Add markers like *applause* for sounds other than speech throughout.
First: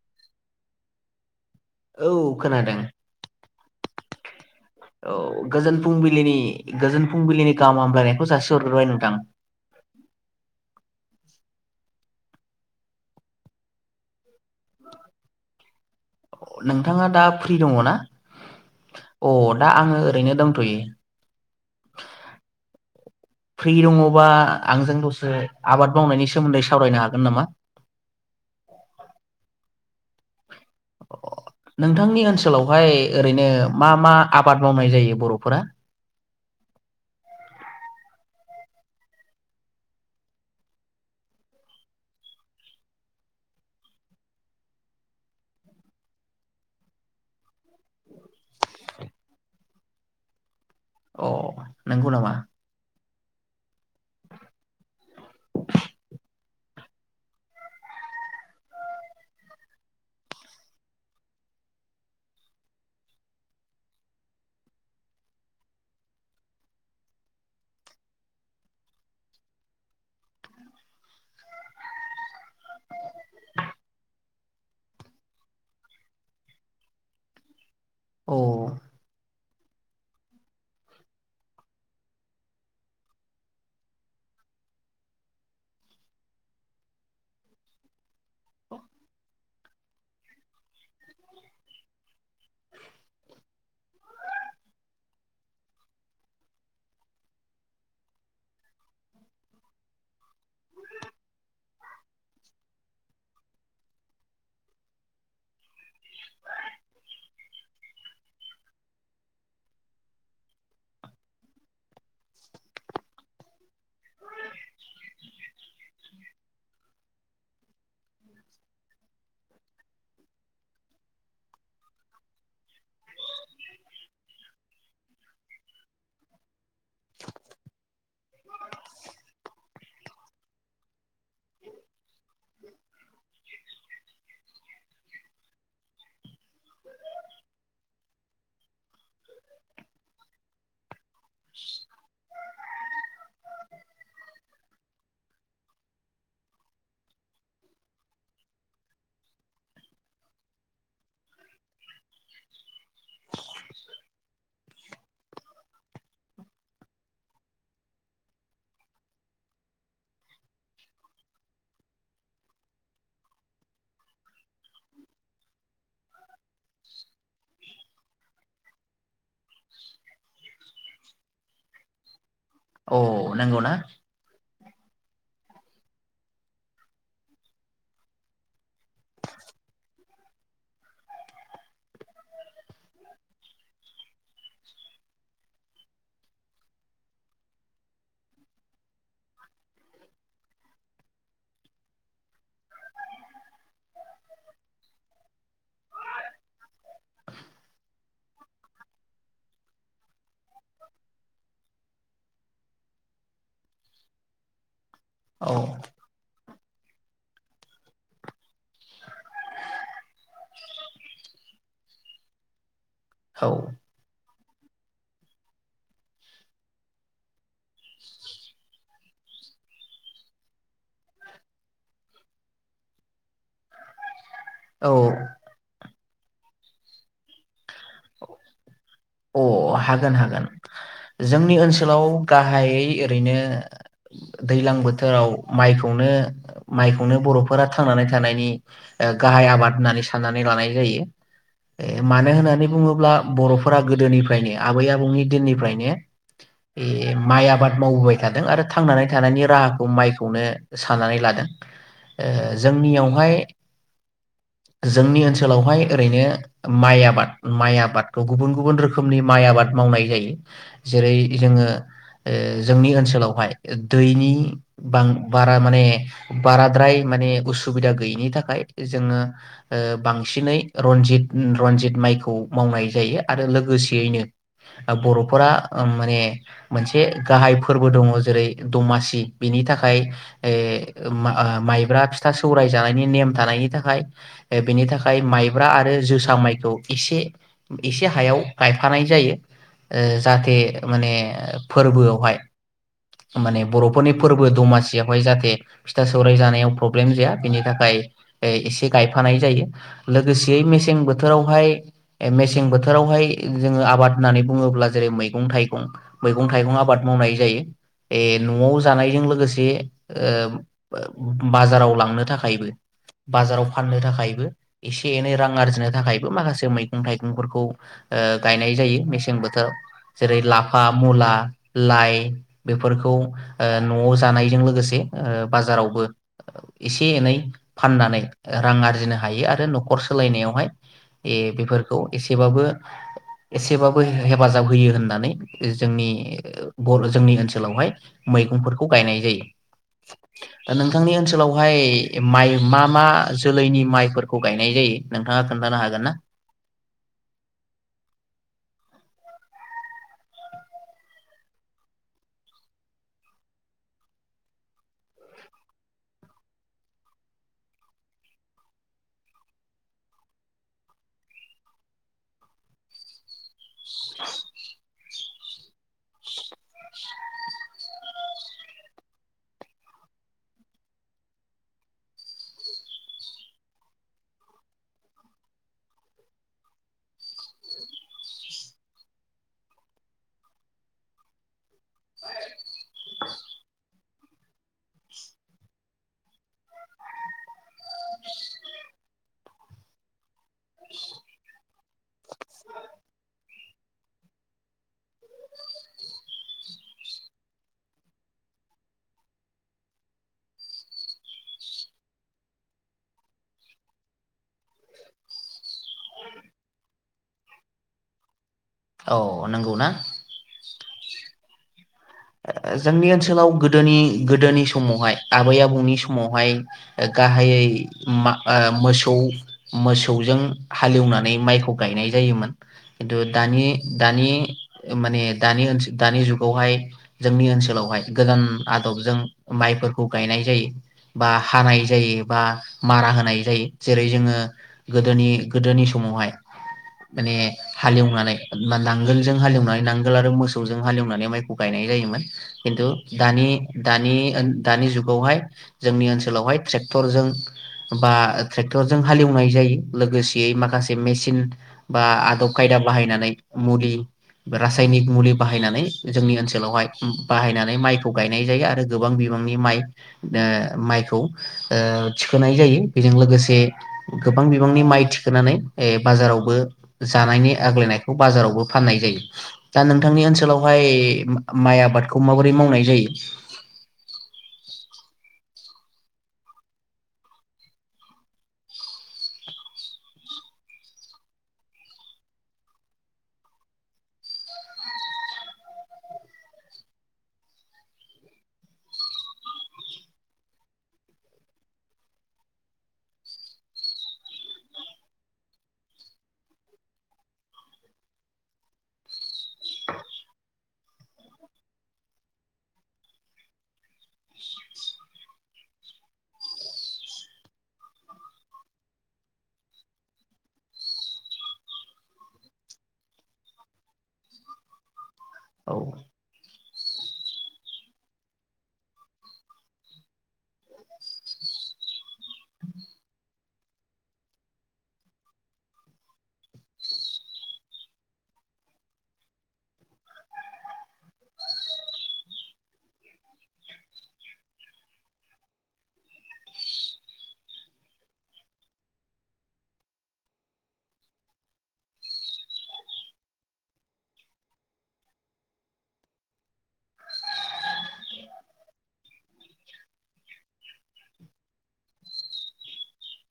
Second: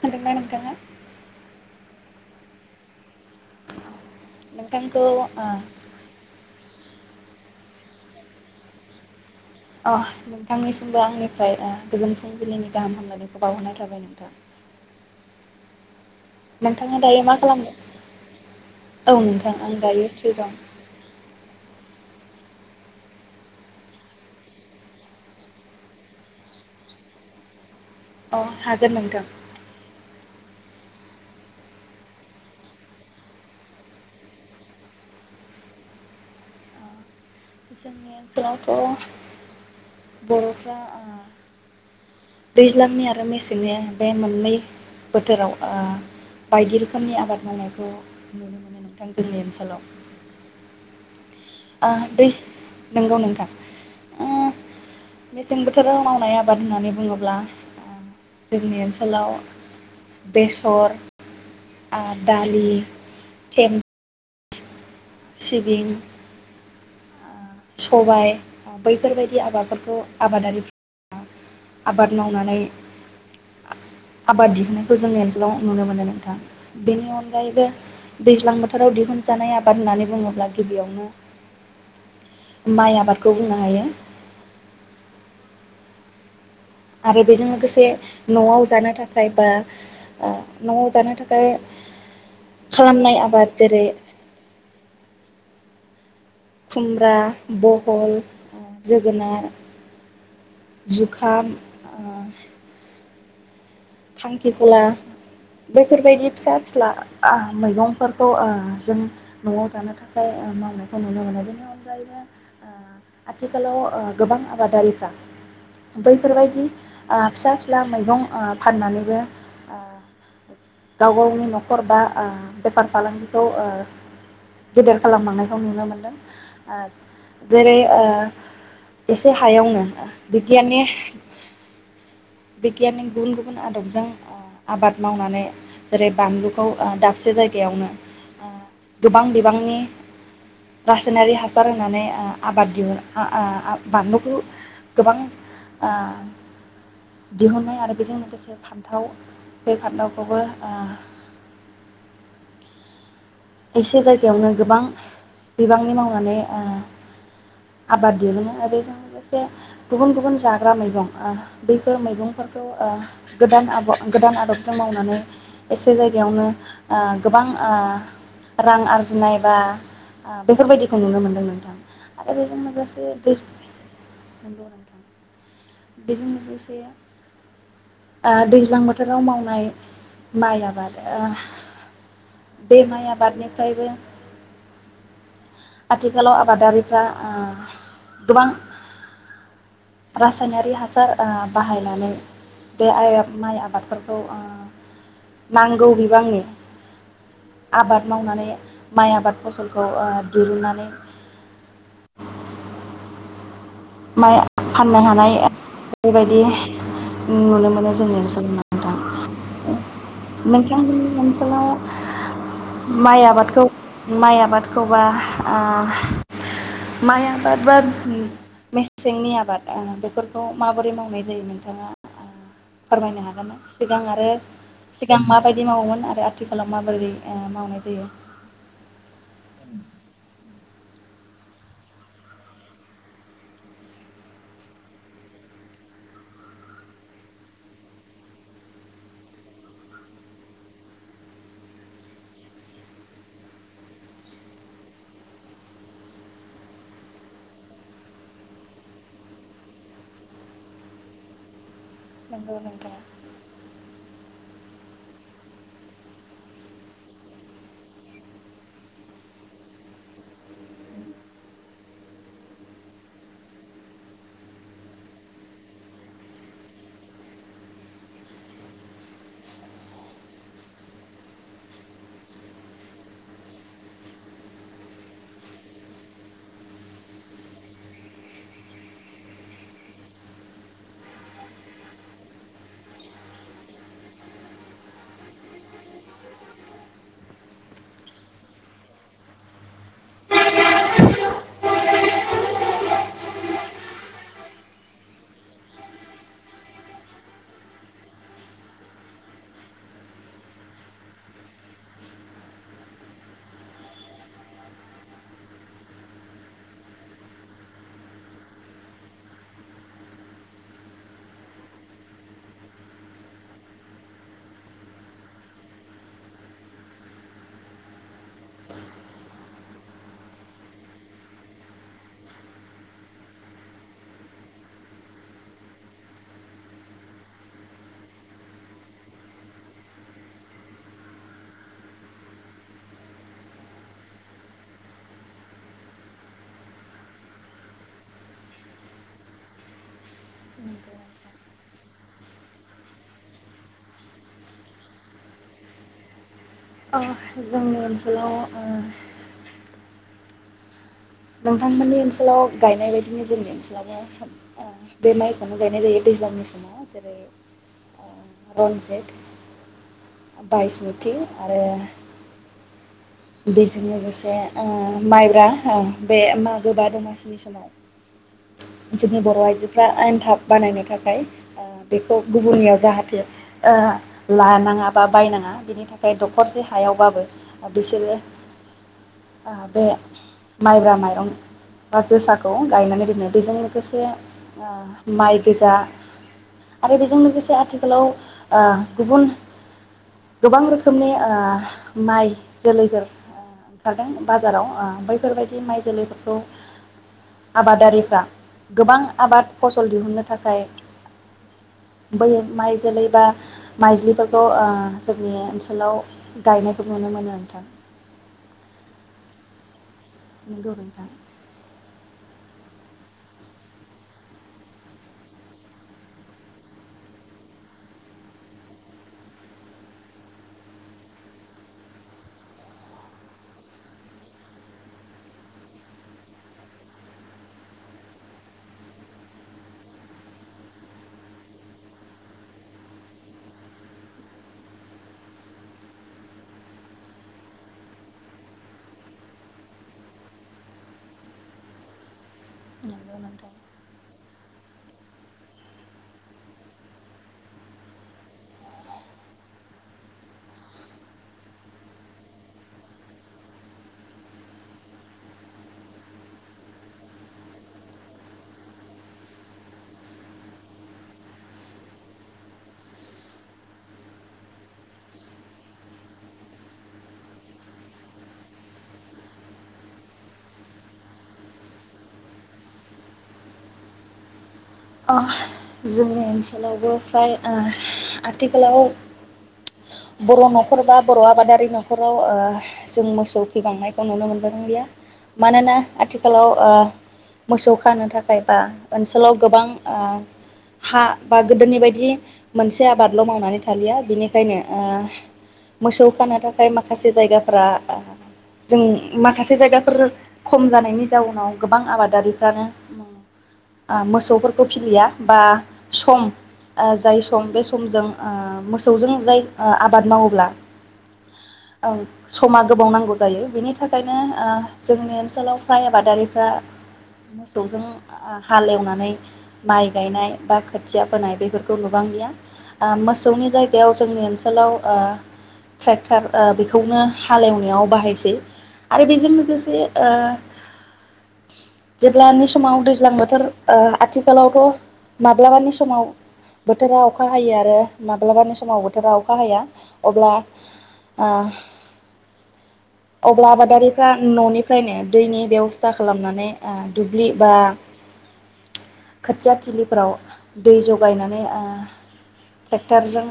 खोनादोंना नोंथाङा औ खोनादों नोंथांखौ औ ओ गोजोन फुंबिलिनि गोजोन फुंबिलिनि गाहाम हामलायनायखौ जासि हरग्रोबाय नोथां अ नोंथांनिसिमबो आंनिफ्राय ओ गोजोन फुंबिलिनि गाहाम हामलायनायखौ बावहरनाय थाबाय नोंथां नोंथाङा दायो दा मा फ्रि खालामदों? दङना औ अ नोंथां दा आं आङो दायो फ्रि ओरैनो दं दंथयो फ्रि दङबा आंजों दसे आबाद मावनायनि सोमोन्दै सावरायनो हागोन नामा अ हागोन नोंथां अ नोंथांनि ओनसोलावहाय ओरैनो मा मा आबाद मावनाय जायो बर'फोरा जोंनि ओनसोलावथ' बर'फ्रा ओ दैज्लांनि आरो मेसेंनि बे मोननै बोथोराव ओ बायदि रोखोमनि आबाद मावनायखौ नुनो मोनो नोंथां जोंनि ओनसोलाव अ ओ नंगौ दै नामा नंगौ नोंथां ओ मेसें बोथोराव मावनाय आबाद होननानै बुङोब्ला जोंनि ओनसोलाव बेसर ओ दालि थोन सिबिं सबाय बैफोरबायदि आबादफोरखौ आबादारिफ्रा आबाद मावनानै आबाद दिहुननायखौ जोंनि ओनसोलाव नुनो मोनो नोंथां बेनि अनगायैबो औ दैज्लां बोथोराव दिहुनजानाय आबाद आबाद होननानै बुङोब्ला गिबियावनो माइ आबादखौ बुंनो हायो आरो बेजों लोगोसे न'आव जानो थाखाय बा ओ न'आव जानो थाखाय खालामनाय आबाद जेरै खुमब्रा बहल जोगोनार जुखाम ओ खांखिखला बैफोरबायदि फिसा फिस्ला ओ मैगंफोरखौ ओ जों न'आव जानो थाखाय मावनायखौ नुनो मोनो बेनि अनगायैनो ओ आथिखालाव गोबां आबादारिफ्रा बैफोरबायदि ओ फिसा फिला मैगं ओ फाननानैबो ओ गाव गावनि न'खर बा ओ बेफार फालांगिखौ ओ गेदेर खालामलांनायखौ नुनो मोनदों ओ जेरै ओ एसे हायावनो बिगियाननि बिगियाननि गुबुन गुबुन आदबजों ओ आबाद मावनानै जेरै बानलुखौ ओ दाबसे जायगायावनो ओ गोबां बिबांनि रासायनारि हासार होनानै ओ आबाद दिहुन बानलुखौ गोबां ओ दिहुननाय आरो बेजों लोगोसे सासे फान्थाव बे फान्थावखौबो ओ एसे जायगायावनो गोबां बिबांनि मावनानै ओ आबाद दिहुनो आरो बेजों लोगोसे गुबुन गुबुन जाग्रा ओह मैगं ओह बैफोर मैगंफोरखौ ओ गोदान आद गोदान आदब जों मावनानै एसे जायगायावनो ओ गोबां ओह रां आरजिनाय बा ओ बेफोरबायदिखौ नुनो मोनदों नोंथां बेजों औ लोगोसे नंगौना *unintelligible* बेजों लोगोसे आ दैज्लां बोथोराव मावनाय माइ आबाद ओह बे माइ आबादनिफ्रायबो आथिखालाव आबादारिफ्रा ओ गोबां रासार रासायनारि हासार ओ बाहायनानै बे माइ आबादफोरखौ ओ नांगौ बिबांनि आबाद मावनानै माइ आबाद फसलखौ ओ दिरुनानै माइ फाननो हानाय औ बेबायदि नुनो मोनो जोंनि ओनसोलाव नोंथां नोंथां मोननि ओनसोलाव माइ औ आबादखौ माइ आबादखौबा आह माइ आबादबा मेसेंनि आबाद ओ बेफोरखौ माबोरै मावनाय जायो नोंथाङा ओ फोरमायनो हागोन? सिगां आरो औ सिगां माबायदि मावोमोन? आरो आथिखालाव माबोरै ओ मावनाय जायो?? अ हागोन हागोन। जोंनि ओनसोलाव गाहायै ओरैनो दैज्लां बोथोराव माइखौनो माइखौनो बर'फोरा थांनानै थानायनि ओ गाहाय आबाद होननानै साननानै लानाय जायो ओ मानो होननानै बुङोब्ला बर'फोरा गोदोनिफ्राय फ्रायनो आबै आबौनि दिननिफ्रायनो माइ आबाद मावबोबाय थादों आरो थांनानै थानायनि राहाखौ माइखौनो साननानै लादों। ओ नंगौ नोंथाङा जोंनियावहाय जोंनि ओनसोलावहाय ओरैनो माइ आबाद माइ आबादखौ गुबुन गुबुन रोखोम रोखोमनि माइ आबाद मावनाय जायो जेरै जोङो ओ जोंनि ओनसोलावहाय दैनि बारा माने बाराद्राय माने उसुबिदा गैयिनि थाखाय जोङो ओ बांसिनै रनजित उम रनजित माइखौ मावनाय जायो आरो लोगोसे यैनो बर'फोरा ओ माने मोनसे गाहाय फोरबो दङ जेरै दमासि बेनि थाखाय ओ माइब्रा फिथा सौराय जानायनि नेम थानायनि थाखाय बेनि थाखाय माइब्रा आरो जोसा माइखौ एसे एसे हायाव गायफानाय जायो ओ जाहाथे माने फोरबोआवहाय माने बर'फोरनि फोरबो दमासियावहाय जाहाथे फिथा सौराइ जानायाव प्रब्लेम जाया बिनि थाखाय ओ एसे गायफानाय जायो लोगोसेयै मेसें बोथोरावहाय मेसें बोथोरावहाय जोङो आबाद होननानै बुङोब्ला जेरै मैगं थाइगं मैगं थाइगं आबाद मावनाय जायो ए न'आव जानायजों लोगोसे ओ बाजाराव लांनो थाखायबो बाजाराव फाननो थाखायबो एसे एनै रां आरजिनो थाखायबो माखासे मैगं थाइगंफोरखौ ओ गायनाय जायो मेसें बोथोराव जेरै लाफा मुला लाइ बेफोरखौ ओ न'आव जानायजों लोगोसे ओ बाजारावबो एसे एनै फाननानै रां आरजिनो हायो आरो न'खर सोलायनायावहाय ए बेफोरखौ एसेबाबो एसेबाबो हेफाजाब होयो होननानै जोंनि बर' जोंनि ओनसोलावहाय मैगंफोरखौ गायनाय जायो नोंथांनि ओनसोलावहाय माइ मा मा जोलैनि माइफोरखौ गायनाय जायो नोंथाङा खोन्थानो हागोन ना? अ जोंनि ओनसोलाव ओ नोंथांमोननि ओनसोलाव गायनाय बायदिनो जोंनि ओनसोलावनो ओ बे माइखौनो गायनाय जायो दैज्लांनि समाव जेरै ओ रनजित बाइसमुथि आरो बेजों लोगोसे ओ माइब्रा ओ बे मागो बा दमासिनि समाव जोंनि बर' आइजोफ्रा एनथाब बानायनो थाखाय ओ बेखौ गुबुननियाव जाहाथे ओ लानाङा बा बायनाङा बेनि थाखाय दखरसे हायावबाबो ओ बिसोरो ओ बे माइब्रा माइरं बा जोसाखौ गायनानै दोनो बेजों लोगोसे ओ माइ गोजा आरो बेजों लोगोसे आथिखालाव ओ गुबुन गोबां रोखोमनि ओ माइ- जोलैफोर ओ ओंखारदों बाजाराव ओ बैफोरबायदि माइ जोलैफोरखौ आबादारिफ्रा गोबां आबाद फसल दिहुनन्नो थाखाय बै माइ जोलै बा माइज्लिफोरखौ ओ जोंनि ओनसोलाव गायनायखौ नुनो मोनो थां औ नंगौ ना नंगौ नोंथा जोंनि ओनसोलाव गोदोनि गोदोनि समावहाय आबै आबौनि समावहाय गाहायै मा आआ मोसौ मोसौजों हालेवनानै माइखौ गायनाय जायोमोन खिन्थु दानि दानि माने दानि ओनसो दानि जुगावहाय जोंनि ओनसोलावहाय गोदान आदबजों माइफोरखौ गायनाय जायो बा हानाय जायो बा मारा होनाय जायो जेरै जोङो गोदोनि गोदोनि समावहाय माने हालेवनानै नांगोलजों हालेवनानै नांगोल आरो मोसौजों हालेवनानै माइखौ गायनाय जायोमोन खिनथु नंगौ दानि नोंथां। दानि ओ दानि जुगावहाय जोंनि ओनसोलावहाय ट्रेक्टरजों बा ट्रेक्टरजों हालेवनाय जायो लोगोसेयै माखासे मेचिन बा आदब खायदा बाहायनानै मुलि रासायनिक मुलि बाहायनानै जोंनि ओनसोल ओनसावहाय बाहायनानै माइखौ गायनाय जायो आरो गोबां बिबांनि माइ ओ माइखौ ओ थिखोनाय जायो बेजों लोगोसे गोबां बिबांनि माइ थिखोनानै ओ बाजारावबो जानायनि आग्लायनायखौ बाजारावबो फाननाय जायो दा नोंथांनि ओनसोलावहाय माइ आबादखौ माबोरै मावनाय जायो?? जोंनि ओनसोलावबो फ्राय ओ आथिखालाव बर' न'खर बा बर' आबादारि न'खराव ओ जों मोसौ फिबांनायखौ नुनो मोनबोदोंलिया मानोना आथिखालाव ओह मोसौ खानो थाखाय बा ओनसोलाव गोबां ओ हा बा गोदोनि बायदि मोनसे आबादल' मावनानै थालिया बिनिखायनो ओ मोसौ खानो थाखाय माखासे जायगाफोरा जों माखासे जायगाफोर खम जानायनि जाउनाव गोबां आबादारिफ्रानो ओ मोसौ फिलिया बा सम ओ जाय सम बे समजों ओ मोसौजों जाय आबाद मावोब्ला समा गोबाव नांगौ जायो बिनि थाखायनो ओ जोंनि ओनसोल आथिसालाव औ फ्राय आबादारिफ्रा मोसौजों आ-हालेवनानै माइ गायनाय बा खोथिया फोनाय बेफोरखौ नुबांलिया ओ मोसौनि जायगायाव जोंनि ओनसोलाव ओ ट्रेक्टर ओ बेखौनो हालेवनायाव बाहायसै आरो बेजों लोगोसे ओ जेब्लानि समाव दैज्लां बोथोर ओ आथि खालावथ' माब्लाबानि समाव बोथोरा अखा हायो आरो माब्लाबानि समाव बोथोरा अखा हाया अब्ला ओ अब्ला आबादारिफ्रा न'निफ्रायनो दैनि बेब'स्था खालामनानै ओ दुब्लि बा खोथिया थिलिफ्राव दै जगायनानै ओ टेक्टरजों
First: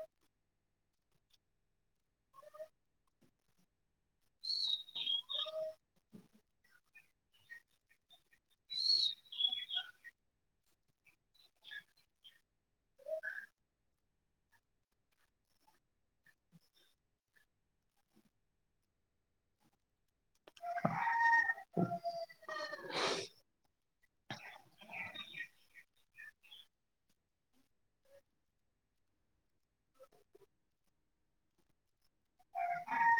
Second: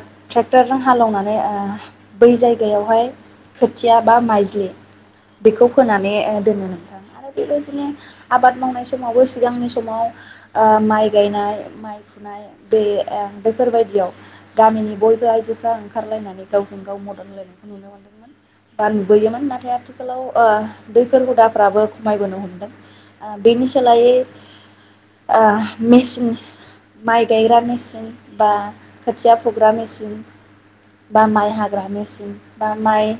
ट्रेक्टरजों हालेवनानै ओ बै जायगायावहाय खोथिया बा माइजलि बेखौ फोनानै दोनोमोन आरो बेबायदिनो आबाद मावनाय समावबो सिगांनि सम समाव माइ गायनाय माइ फुनाय दै ओ बैफोरबायायदियाव गामिनि बयबो आइजोफ्रा ओंखारलायनानै गावजों गाव मदद होलायनायखौ नुनो मोन्दोंमोन बा नुबोयोमोन नाथाय आथिखालाव ओ बैफोर हुदाफ्राबो खमायबोनो हमदों ओ बेनि सोलायै ओ मेचिन माइ गायग्रा मेचिन बा खोथिया फुग्रा मेचिन बा माइ हाग्रा मेचिन बा माइ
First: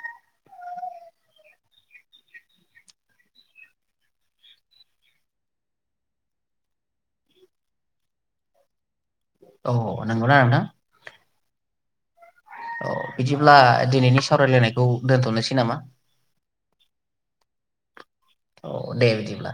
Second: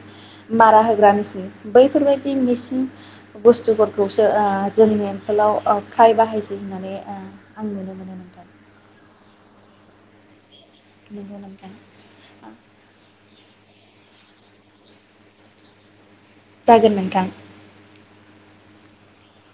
मारा होग्रा मेचिन बैफोरबायदि मेसिन बुस्थुफोरखौसो ओ जोंनि ओनसोलाव फ्राय बाहाय होननानै ओ आं नुनो मोनो नोंथां अ नोंगौ ना नोंथां नंगौ नोंथां औ बिदिब्ला दिनैनि सावरायलायनायखौ दोनथ'नोसै नामा जागोन नोंथां अ दे बिदिब्ला